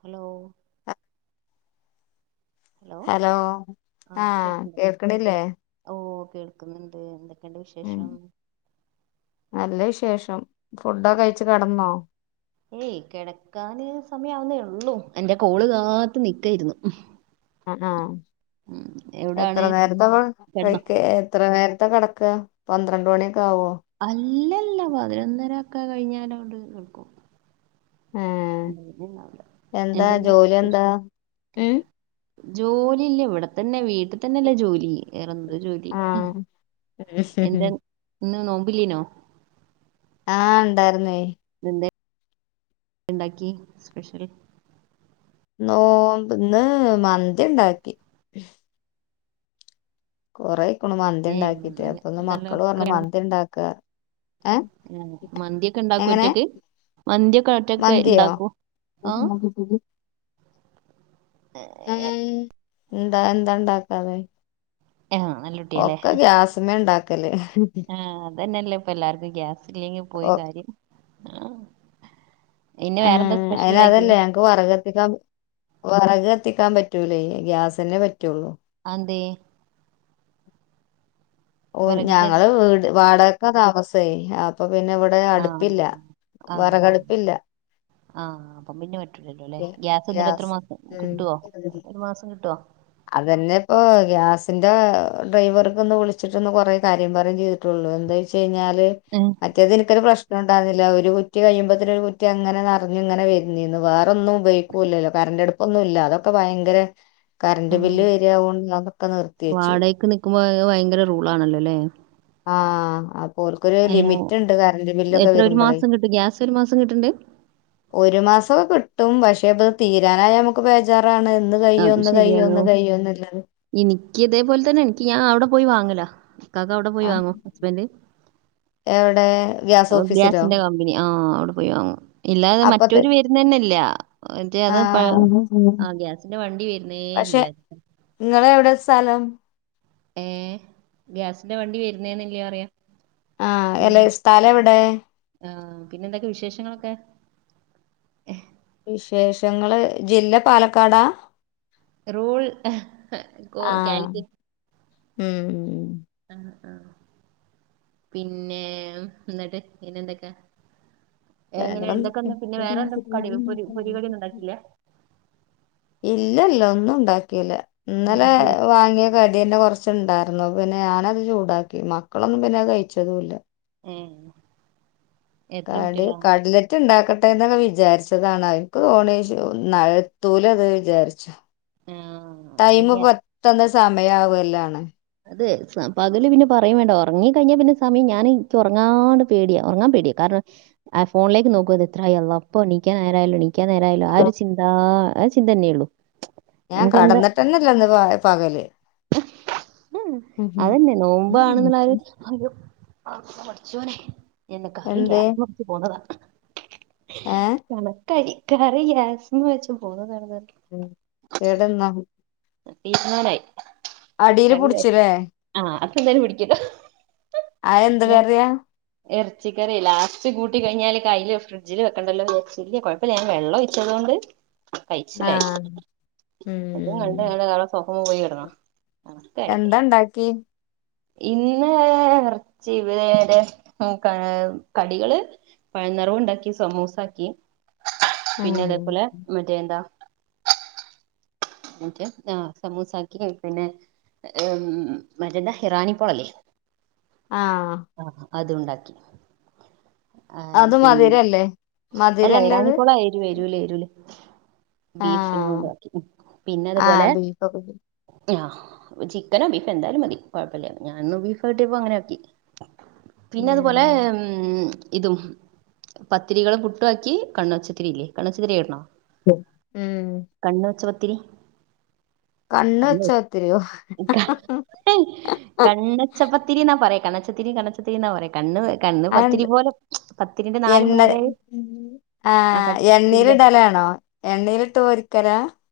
Hello hello ആഹ് ആഹ കേൾക്ക്ണ്ടോ കേൾക്ക്ണ്ല്ലേ ഓ കേൾക്കുന്നുണ്ട് എന്തൊക്കെണ്ട് വിശേഷം ശേഷം ഏയ് കിടക്കാന് സമയവുന്നേ ള്ളൂ ള്ളൂ എന്റെ കോള് കാത്ത് നിക്കായിരുന്നു ആ ആ ഉം എത്ര എവിടാണ് നേരത്തെ കിടന്നോ കഴ്ക്കാ എത്ര നേര ത്ത കടക്കാ പന്ത്രണ്ട് മണി അല്ലല്ല പതിനൊന്നര ഒക്കെ കഴിഞ്ഞാലാണ്ട് കടക്കും ഏ എന്താ എന്തെന്ന് ജോലിന്താ ഉം ജോലി ഇല്ല ഇവിടെത്തന്നെ വീ ഇവട തന്നല്ലേ ജോലി വെറെന്ത് ജോലി ഉം ആഹ് എന്ത ഇന്ന് നോമ്പ് ല്ല്യേന്യോ ആഹ ഇണ്ടായിര്ന്നേ എന്തെ ഇണ്ടാക്കി സ്പെഷ്യൽ നോമ്പ് ഇന്ന് മന്തി ഇണ്ടാക്കി കൊറേയിക്ക്ണ് മന്തി ഏ ഇണ്ടാക്കീട്ട് നല്ല അപ്പൊന്ന് മക്കള് പറഞ്ഞ് മന്തി ഇണ്ടാക്കാ ആ മന്തി ഒക്കെ ഇണ്ടാക്കൊ എങ്ങനെ ഒറ്റക്ക് മന്തിക്കെ ഒറ്റക്ക് ഇണ്ടാക്കു ന [unintelligible] ഉം എന്താ ഇണ്ടാക്കാതെ ആഹ് നല്ല ഒക്കെ ഗ്യാസ്മലാ ഇണ്ടാക്കല് ആഹ അതന്നെയല്ലേ ഇപ്പ എല്ലാർക്കും ഗ്യാസ്ല്ലങ്കിൽ പോയി ഒ കാര്യം ആ ഇന്ന് ആ വേറെന്താ സ്പെഷ്യൽ അയ്ന് ഉണ്ടാക്കിയെ അതല്ലാ ഞങ്ങക്ക് വെറക് കത്തിക്കാൻ വെറകത്തിക്കാൻ പറ്റ് പറ്റൂലെ ഗ്യാസന്നെ പറ്റൊള്ളൂ എന്തേ ഓ ഞങ്ങള് വീട് വാടകക്കാ താമസെ അപ്പ പിന്നെ ഇവടെ ആഹ് അടുപ്പില്ല വെറകടുപ്പില്ല ആഹ അപ്പം പിന്നെ പറ്റൂലല്ലല്ലേ ഗ്യാസ് എന്നിട്ട് എത്ര മാസം കിട്ടോ ഒരു മാസം കിട്ടോ അതന്നെ ഇപ്പോ ഗ്യാസിന്റെ ഡ്രൈവർക്ക്ന്ന് വിളിച്ചിട്ട്ന്ന് കൊറെ കാര്യം പറയും ചെയ്ത ട്ടൊള്ളു എന്താെയ്ച്ച യിഞ്ഞാല് ഏഹ് മറ്റേത് എനിക്ക് ഒരു പ്രശ് ണ്ടാവില്ല ഒരു കുറ്റി കഴിയുമ്പോത്തിന് ഒരു കുറ്റി അങ്ങനെ നെറഞ്ഞ്ങ്ങനെ വരന്നിനു വേറൊന്നും ഉപയോഗിക്കുല്ലല്ലോ കാര കരണ്ടടുപ്പൊന്നും ഇല്ല അതൊക്കെ ഭയങ്കര കറണ്ട് ആഹ് ബില്ല് വരാവു കൊണ്ട് അതൊക്കെ നിർത്തിവെച്ചു വാടകക്ക് ഭയങ്കര റൂളാണല്ലല്ലേ ആഹ അപ്പോൽക്കൊരു ലിമിറ്റ് ഇണ്ട് കറണ്ട് ബില്ല് ക്കെ എത്ര ഒരു വരുമ്പളെ മാസം കിട്ടും ഗ്യാസ് ഒരു മാസം കിട്ടണ്ട് ഒരു മാസം കിട്ടും പക്ഷേ ഇത് തീരാനായാൽ നമുക്ക് ബേജാറാ പ്പഴാണ് ഇന്ന് കയ്യോ ഇന്ന് കയ്യോ ഇന്ന് കയ്യോന്ന്ല്ലാണ് ഇനിക്ക് ഇതേപോൽതന്നെ ഇനിക്ക് ഞാൻ അവിടെ പോയി വാങ്ങല ഇക്കാക്ക അവിടെ പോയി വാങ്ങോ ആഹ് ഹസ്ബെൻ്റ് എവിടെ ഗ്യാസ് ഓഫീസിലോ ഓഗ്യാസിന്റെ കമ്പനി ആഹ് അവിടെ പോയി വാങ്ങും. ഇല്ലാതെ അപ്പത്തെ മറ്റവര് വരുന്നേ ണില്ലാ എൻ്റെ ആ അത് പ ആ ഗ്യാസിന്റെ വണ്ടി വെരുന്നേ ഇല്ല്യ സലം ഏ ഗ്യാസിന്റെ വണ്ടി വെരുന്നേന്നില്ല്യാറിയോ ആഹ് അല്ലെ പിന്നെ സ്ഥലം എവിടെ ആഹ് പിന്നെന്തൊക്കെ വിശേഷങ്ങളൊക്കെ എഹ് വിശേഷങ്ങള് ജില്ല പാലക്കാടാ റൂൾ കോ ക്യാലിക്കറ്റ് ഊം ആ പിന്നെഉം ന്നിട്ട് പിന്നെന്തെക്കാ എങ്ങനെയാ വേറെന്തൊക്കെ എന്തൊക്കെറീയാം പിന്നെ വേറെ എന്താ കടിയും പൊരിയും പൊരികടിയൊന്നൊണ്ടാക്കീലേ ഇല്ല ഇല്ല ഒന്നും ഉണ്ടാക്കീല്ല ഇന്നലെ മന്തി വെച്ച്- വാങ്ങിയ കടീൻ്റെ കൊറച് ചൊണ്ടാർന്നു പിന്നെ ഞാനത് ചൂടാക്കി മക്കളൊന്നും പിന്നെ കഴിച്ചവില്ല ഊം കടി കടലറ്റ് ഇണ്ടാക് ക്കട്ടെന്നൊക്കെ വിചാരിച്ചതാണ് അവര്ക്ക് കോണേജ് ന്നത്തൂലാതു വിചാരിച്ചു ആ ടൈമ് അതൊക്കെ പത്ത്ന്ത്സ്സമയാവല്ലാണ് ദേക് സ പകല് പിന്നെ പറയേം വേണ്ട ഒറങ്ങിക്കഴിഞ്ഞാപ്പിന്നെ സമേം ഞാന് ഇക്ക് ഒറങ്ങാണ്ട് പേടിയാ ഒറങ്ങാമ്പേടിയാ കാർ റ് ആഫോൺലേക്ക് നോക്കുവത് എത്രായിഅള്ളാ പ്പൊ ണീക്കാനേരായല്ലോ എണീ ക്കാൻ നേരായല്ലോ ആ ഒരു ചിന്താ ആ ചിന്ത തന്നെള്ളു ഞാൻ കെടന്നിട്ടന്നെല്ലന്ന് പ പകല് ഹും അതെന്നെ നോമ്പ് ആണെന്നുള്ള ആഒരു ഹയ്യോ ആ ൻ്റെപടച്ചോനെ എൻ്റെകറി എന്തേ ഗ്യാസ്സ്ല് വെച്ച് പോന്നതാ ഏ കണക്കായി കറി ഗ്യാസ്മേ വെച്ച് പോന്നതാണെന്ന് ഉം കേടെന്നാ തീര്മാനായി അടീല് പുടിച്ചിലേ പിന്നേന്ന് പിടിക്കട്ട ആയെന്തൊരുകറിയാ എറച്ചിക്കറി ലാസ്റ്റ് കൂട്ടി കഴിഞ്ഞാല് കയ്ല് ഫ്രഡ്ജില് വെക്കണ്ടല്ലോജാരിച്ച് ഇല്ല്യ കൊഴപ്പില്ല്യ ഞാൻ വെള്ളവൊഴിച്ചതുകൊണ്ട് കൊണ്ട് പൈസിലായി ആഹ് അതും കൺ ഉം ഞങ്ങൾടെ [unintelligible] സൊഖോം പോയി ഇടണം ആണോ സ്ഥയായി എന്താ ഇണ്ടാക്കി ഇന്ന് കൊർച്ച് ഇവിടെരെ ഉം ക കടികള് പഴംനെറവുണ്ടാക്കി, സമൂസാക്കി പിന്നെ ഉം അതേപോലെ മറ്റേ എന്താ മറ്റെ ആഹ് സമൂസാക്കി ഉം പിന്നെ ഉംഉം മറ്റെന്താ ഇറാനിപ്പോളല്ലേ ആ അതുണ്ടാക്കി ആ അത് പിൻ മധുരല്ലേ അല്ലാ മധുരല്ലത് ഇറാനിപ്പോള എരൂ എരൂലേ എരൂലേ ആഹ് ബീഫിനുണ്ടാക്കി ആഹ് പിന്നതുപോലെ ബീഫൊക്കെ ഞാഹ് ചിക്കനോ ബീഫൊ എന്തായാലും മതി കൊഴപ്പില്ല്യ ഞാൻന്ന് ബീഫ് കിട്ടീപ്പൊ അങ്ങനെ ആക്കി പിന്നതുപോലെ ഉം ഇതും പത്തിരികളും പുട്ടുവാക്കി കണ്ണോച്ചിത്തിരി ഇല്ലേ കണ്ണോച്ചിത്തിരി കേട്ട്ക്ണോ ഉം ത്തിരി കണ്ണ് വെച്ചാ ഒത്തിരിയോ ക കണ്ണച്ചപ്പത്തിരി എന്നാ പറയ് കണ്ണച്ചത്തിരി കണച്ചത്തിരിന്നാ പറയ് കണ്ണ് കണ്ണ് പത്തിരി അതെന്ത് പോലെ പത്തിരീൻ്റെ എണ്ണ ആ എണ്ണൽ കട്ടിയില് ഇടലാണോ എണ്ണലിട്ട് പൊരിക്കല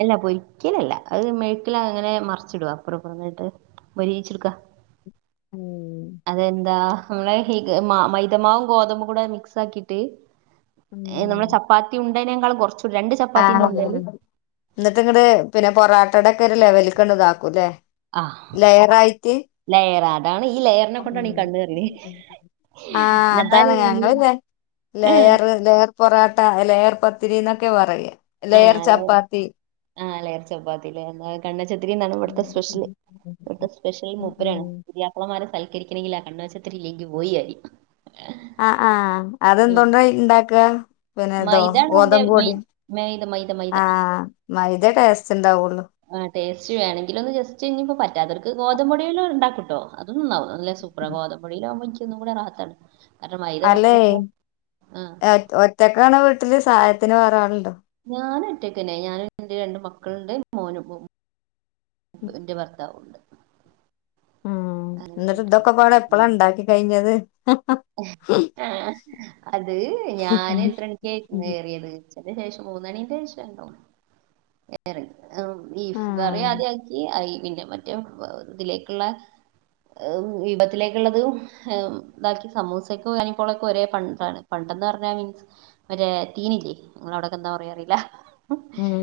അല്ല പൊരിക്കലല്ല അത് മെഴക്കില അങ്ങനെ മറിച്ചിടുവാ അപ്പറ പററന്നിട്ട് മൊരിയിചെടക്ക ഉം അതെന്താ നമ്മെ മൈതമാവും ഗോതമ്പും കൂടെ മിക്സ് ആക്കിട്ട് ഉം നമ്മുടെ ചപ്പാത്തി ഉണ്ടേതിനേക്കാളും കുറച്ചൂട രണ്ട് ആഹ് ചപ്പാത്തിന്റെറെ ഉണ്ടല് എന്നിട്ട് ഇങ്ങടെ പിന്നെ പൊറോട്ടേയുടെ ഒക്കെ ഒരു ലെവലക്കണ് ഇതാക്കൂല്ലേ ആ ലയറ ആയിട്ട് ലെയർ അതാണ് ഈ ലെയറിനെ കൊണ്ടാണ് ഈ കണ്ണ് കറീണെ. ആ നാല് അതാണ് മൂന്ന് ഞങ്ങളല്ലെ ആ ലെയർ ലെയർ പൊറാട്ട ലയർ ചപ്പത്തിരി എന്നൊക്കെ പറയ ആ ലയർ ലെയർ ചപ്പാത്തി ആ ലേയർ ചപ്പാത്തില്ലേ എന്ന കണ്ണ ന്നാണ് ഇവിടുത്തെ സ്പെഷ്യൽ ഇവിത്തെ സ്പെഷ്യൽ മൂപ്പരാണ് പുത്യാപ്ല മാരെ ക്കണെങ്കിൽ ആ കണ്വച്ചത്രരി ഇല്ലെങ്കിൽ പോയിയികാര്യം ആ ആഹ അതെന്തണ്ട ഇണ്ടാക്കുക പിന്നെതോ മൈദാണ് അതിന്റെ മെയിൻ ഗഓതമ്പൊഡിയോ മൈദ മൈദ മൈദ ആ മൈതേ ടേസ്റ്റ് ഉണ്ടാവ ആ ടേസ്റ്റ് വേണെങ്കിൽ ഒന്ന് ജസ്റ്റ് ഇനിപ്പോപ്പ പറ്റാതോർക്ക് ഗോതമ്പൊടിയെല്ലാം ഉണ്ടാക്കൂട്ടോ നല്ല സൂപ്രകോദം പൊടിയിലകുമോ ഇൻക്ക് കൂടെ റാഹത്താണ് അല്ലെ ഒറ്റക്കാണ് വീട്ടില് സഹായത്തിന് വേറളുണ്ടോ ഞാന ഒറ്റക്കനെ ഞൻ എറെ രണ്ടു മക്കളുണ്ട് മോന പോ ന്റെ ഭർത്താവുണ്ട് ഉം എന്നിട്ട് ആയിട്ട് ദൊക്കപാടം എപ്പഴാ ഉണ്ടാക്കി കഴിഞ്ഞത് അത് ഞാന് എത്രണിക്കായിരുന്നു കറിയത് അന് ശേഷം മൂന്നണിന്റെ ശേഷം ഉണ്ടോ ഏറി ബീഫുകറി ആഹ് ആദ്യ ആക്കി പിന്നെ മറ്റേ ഇതിലേക്കുള്ള വിപത്തിലേക്കുള്ളള്ളതും ഇതാക്കി സമൂസക്കോ അണപ്പോളൊക്കെ ഒരേ പണ്ടമാണ് പണ്ടന്ന് പറഞ്ഞാൽ മീൻസ് അവര് തീനില്ലേ നിങ്ങ അവിടക്കെന്താ പറയാറിയില്ല ഉം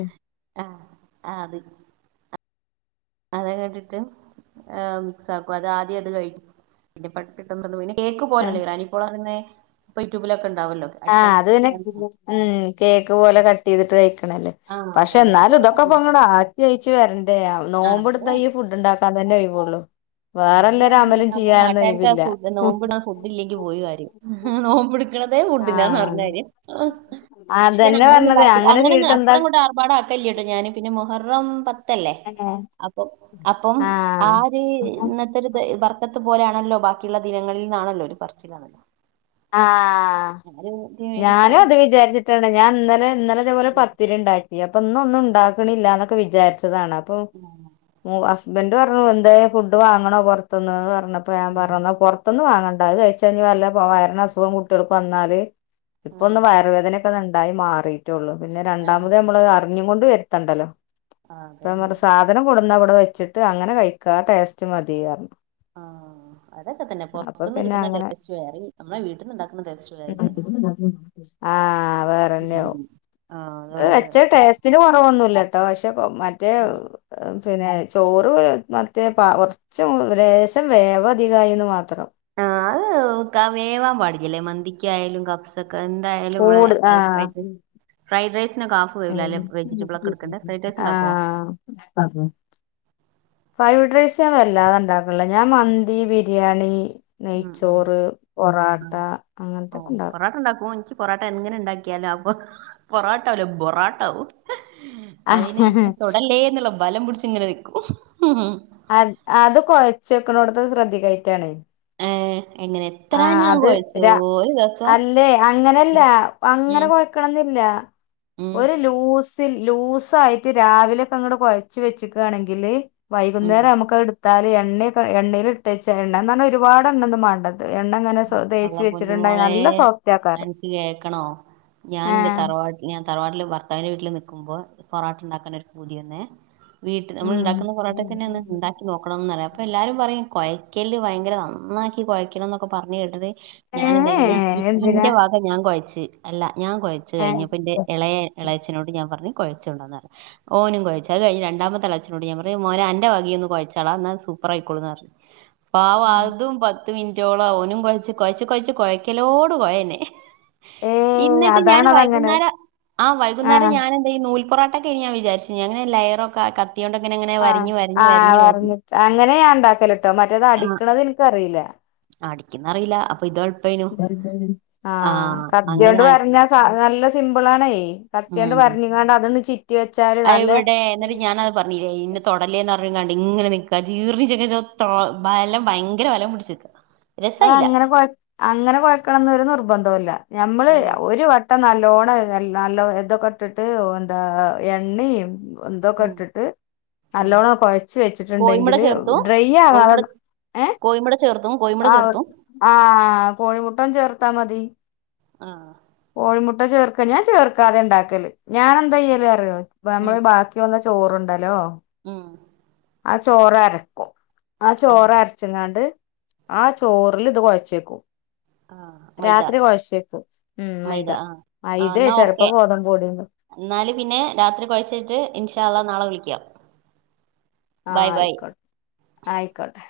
ആ ആ അത് അത കേട്ടിട്ട് മിക്സ് ആക്കും അത് ആദ്യം അത് കഴിക്കും പിന്നെ പട്ടത്തിട്ടന്നനെ കേക്ക് ആഹ് പോലല്ലോ ഇറാനീ പോളഅറീനെ ഇപ്പോൾ യട്യൂബിലൊക്കെണ്ട് ആ അത് പിന്നെ ഉ കേക്ക് പോലെ കട്ട് ചെയ്തിട്ട് വയ്ക്കണല്ലേ ആഹ് പക്ഷെ എന്നാലും ഇതൊക്കെ കഴിക്കുന്നത് അക്കപ്പ അങ്ങ ആറ്റി അയച്ചു വരണ്ടേ ആഹ് നോമ്പടുത്തയ്യ ഫുഡ് ഉണ്ടാക്കാൻ തന്നെ ഒഴവോുള്ളു അത് നമ്മ നമ്മുടെ ഒഴിവില്ല നാട്ടുകാർക്ക് ഫ് നോമ്പിട ഫുഡ്ല്ലെങ്കി പോയി കാര്യം നോമ്പിടുക്ക അതേ ഫുഡിനാന്ന് ആഹ് പറഞ്ഞ കാര്യം പക്ഷെ ഞാ അതന്നെ പറഞ്ഞത് അങ്ങനൊന്നുംാക്ക അങ്ങനെ അങ്ങനൊന്നും ചെയ്തിട്ട് അത്ര എന്താ ക കൊണ്ട് ആർപാടാക്കലേട്ടോ ഞാന് പിന്നെ മുഹറം ല്ലേ അപ്പ അപ്പം ആ ആഹ് ഒരു ഇന്നത്തെ ബർക്കത്ത് പോലെയാണല്ലോ ബാക്കിയുള്ള ദിനങ്ങളിൽ നിന്നാണല്ലോ ഒരു പറർച്ചിലാണല്ലോ ആ ഇതിന് ഞാനും വേണ്ടിയിട്ടാണ് അത് വിചാരിച്ചിട്ടാണ് ഞാൻ ഇന്നലെ ഇന്നലെ ഇതുപോലെ പത്തിരി ഉണ്ടാക്കിയപ്പ പ്പന്നെന്നും ണ്ടാക്ക്ണില്ല ന്നൊക്കെ വിചാര്ച്ചതാണ് അപ്പം മു അസ് ബന്റ് പർഞ്ഞു എന്തായെ ഫുഡ് വാങ്ങണോ പൊർത്ത്ന്ന്ന് പർഞ്ഞപ്പ ഞാൻ പറഞ്ഞു നാ പൊർ ഒന്ന് വാങ്ങണ്ടാ അത്‌ കഴിച്ചഴഞ്ഞ വല്ല വയർന് അസുഖം കുട്ടിൾക്ക് വന്നാല് ഇപ്പൊന്ന് ആഹ് വയറ് വേദനൊക്കെതാ ണ്ടായി മാറിട്ടൊള്ളൂ പിന്നെ ആഹ് രണ്ടാമത് അമ്മള് അറിഞ്കൊണ്ട് വര് എത്തണ്ടല്ലോ അതന്നെ പ്പംസാദനം കൊണ്ട് ന്ന വ്ടെ വെച്ച്ട്ട് അങ്ങന കഴിക്കാ ടേസ്റ്റ് മതീയർഞ്ഞു. ആ അതൊക്കെ തന്നെ പൊർത്ത്ന്ന് കിട്ട്ന്ന ടേസ് വെറ ആഹ വേറെന്നെയോ ഉം ആഹ് അത് വളരെ വെചെ കുറയ്ക്കും. ടേസ്റ്റിന് കൊറവൊന്നുല്ലട്ടോ ക്ഷെകൊ മറ്റേ പിന്നെ ചോറ് മറ്റ പ കൊർച്ച് ലേശം വേവധികായിന്ന് മാത്രം. ആ അഹ് വേവാ പാടില്ലല്ലേ മന്തിക്കയാലും കബ്സ കെന്തായാലും മ്മളെ കൂട് അ പക്ക് ആഹ് ഫ്രൈഡ്റസിനൊക്കെ ഹാഫ് ഉം വേവിലാല്ലെ വെജിറ്റബിളൊക്കെ എട്ക്കണ്ടേ ഫ്രൈഡ് റൈസ് ഇണ്ടാക്കോ. ഫൈവ് ഡ്രൈസ് ഞാൻ വല്ലാതെ ണ്ടാക്ക്ല്ല ഞാൻ മന്തി ബിരിയാണി നെയ്ച്ചോറ് ആ പൊറാട്ട അങ്ങൻത്തൊക്കെ ണ്ടാക്കും. പൊറാട്ട എങ്ങന ണ്ടാക്കിയാലാപ്പൊ പൊറോട്ടാവൂല്ല പൊറാട്ടാവും. അയിന് ഇന്ന തൊടല്ലേന്നുള്ള ബലം പു ട്ച്ച്ങ്ങനെ നിക്കും ഹും അദ് അത് കൊഴ്ച്ചക്ക്ണോടത്ത് ശ്രദ്ധിക്കായിട്ടാണെ. ഏ എങ്ങനെ എത്ര ആ ഞാൻ അത് കുഴച്ചു രാ ഒരു ദിവസം അല്ലേ അങ്ങനെയല്ല അങ്ങനെ ഉം കൊഴക്കണംന്നിൻ ല്ലാ ഉം ഒരു ലൂസ് ത്തിൽ ലൂസായിട്ട് രാവിലെക്കങ്ങ്ട് കൊയച്ച് വെച്ച്ക്ക്ആണെങ്കില് ഉം വൈകുന്നേരം അമുക്കതെടുത് ത്താല് എണ്ണയൊക്കെ എണ്ണയിലിട്ടെച്ചാ എണ്ണാന്നറഞ്ഞാ ഒരുപാട് എണ്ണൊന്നും മാണ്ട എണ്ണങ്ങനെ സോ അള്ള തേച്ച് വെച്ചിട്ട്ണ്ടായ പൊന്നുമോളെ നല്ല സോഫ്റ്റാക്കാറ് അനക്ക് കേക്കണോ ഞാൻ ന്റെ തറവാട്ട്ല് ഞാ തറവാട്ടില് ഭർത്താവിന്റെ വീട്ടില് നിക്കുമ്പോ പൊറാട്ട ഇണ്ടാക്കാനൊരു പൂതി വന്നേ വീട്ടി നമ്മള് ഉം ണ്ടാക്ക്ന്ന പൊറോട്ടെകെനെന്ന് ണ്ടാക്കി നോക്കണംന്നറയാ അപ്പൊ എല്ലാരും പറയും കൊയക്കെല് വയങ്കര നന്നാക്കി കൊയക്കണംന്നൊക്കെ പറഞ്ഞ് കേട്ടിട്ട് ഏഹ് ഞാനെന്തെയ്തിഞ്ഞാ ഇ എന്തിനാ ഇന്റെ വഗ ഞാൻ കൊഴച്ച് ജ് അല്ല ഞാൻ കൊയച്ച് ഏഹ് കഴിഞ്ഞപ്പന്റെ എളയ എളയച്ചനോട് ഞാൻ പറഞ്ഞ് കൊഴച്ചോണ്ടാന്നറഞ്ഞ് ഓനും കൊഴച്ച് അത് കഴിഞ്ഞ് രണ്ടാമത്തെ എളച്ചനോട് ഞാൻ പറഞ്ഞ് മോനേ അന്റെ വകീയൊന്ന് കൊഴച്ചാള ന്നാസുഗ പ്പറായിക്കോളൂന്നറഞ്ഞ് പാവ അതും പത്ത് മിൻറ്റോളം ഓനും കൊയച്ച് കൊയച്ച് കൊയച്ച് കൊയയ്ക്കലോട് കൊയന്നേ ഏഹ് ഇന്നിട്ട് ഞാന് അതാണതങ്ങനെ വൈകുന്നേര ആ വൈകുന്നേരം ആഹ് ഞാനെന്തെയ്യും നൂൽപ് പൊറാട്ടൊക്കെയ്നി ഞാൻ വിചാരിച്ച് ങ്ങനെ ലെയറൊക്കാക്കാ ആ ആ വർഞ്ഞിട്ട് അങ്ങനേ ഞാൻ ഇണ്ടാക്കല്ട്ടോ മറ്റേത് അടിക്ക്ണത് ഇൻക്കറിയില്ല. അടിക്ക്ന്നറിയില്ലാ അപ് ആ അങ്ങനെ കത്തിയോണ്ട് ആ- വരഞ്ഞാ സ നല്ല സിമ്പിളാണേയ് കത്തിയണ്ട് വരഞ്ഞ്ങ്ങാണ്ട് അതൊന്ന് ചി അയെവിടേ ന്ട്ട് ഞാനത് പറഞ്ഞീലേ ഇന്ന തൊടലേന്നർ പർഞ്ങ്ങാണ്ടിങ്ങനെ നിക്ക ജീർണി [unintelligible] തൊ ബലം ഭയങ്കര വലം പിട്ച്ച്ക്കാ അതങ്ങനെ കൊയ അങ്ങനെ കൊയക്കണംന്നൊരു നിർബന്ധോല്ല ഞമ്മള് ഉം, ഒരു വട്ട് ട്ടം നല്ലോണം എൽ നല്ല ഇതൊക്കെ ഇട്ടിട്ട് ഓ എന്താ എണ്ണേം ഉം, ഒന്തൊക്കട്ടിട്ട് ഉം. നല്ലോണം കൊഴച്ച് കോഴിമുട വെച്ചിട്ട്ണ്ടെങ്കില് ചേർത്തു ഡ്രൈ ആകാതെ കോഴിമുട ഏഹ് കോഴിമുട ചേർത്തും കോഴിമുട ആ ഓ ചേർത്തും ആഹ് കോഴിമുട്ടം ചേർത്താ മതി ആഹ് കോഴിമുട്ട ചേർക്ക ഞാൻ ചേർക്കാതെയാ ഇണ്ടാക്കല് ഞാൻ എന്താ എയ്യല് അറിയോ ഉം ഇപ്പമ്മള് ബാക്കി വന്ന ച ചോറ്ണ്ടലോ ആഹ് ആ ചോറരക്കും ആ ആഹ് ചോറരച്ച്ങ്ങാണ്ട് ആ ചോറിലിത് കുഴച്ചേക്കൂ ആഹ് മൈദ രാത്രി കുഴച്ചേക്കും ഉം മൈദ ആഹ് ആഹ് മൈദേ എന്നാ ചെലപ്പ ഓക്കെ ഗോതമ്പൊടീങ്കൊ എന്നാല് പിന്നെ രാത്രി കൊഴച്ചിട്ട് ഇൻശാ അല്ലാഹ് നാളെ വിളിക്ക്യാം ആയിക്കോട്ട് ആയിക്കോട്ടെ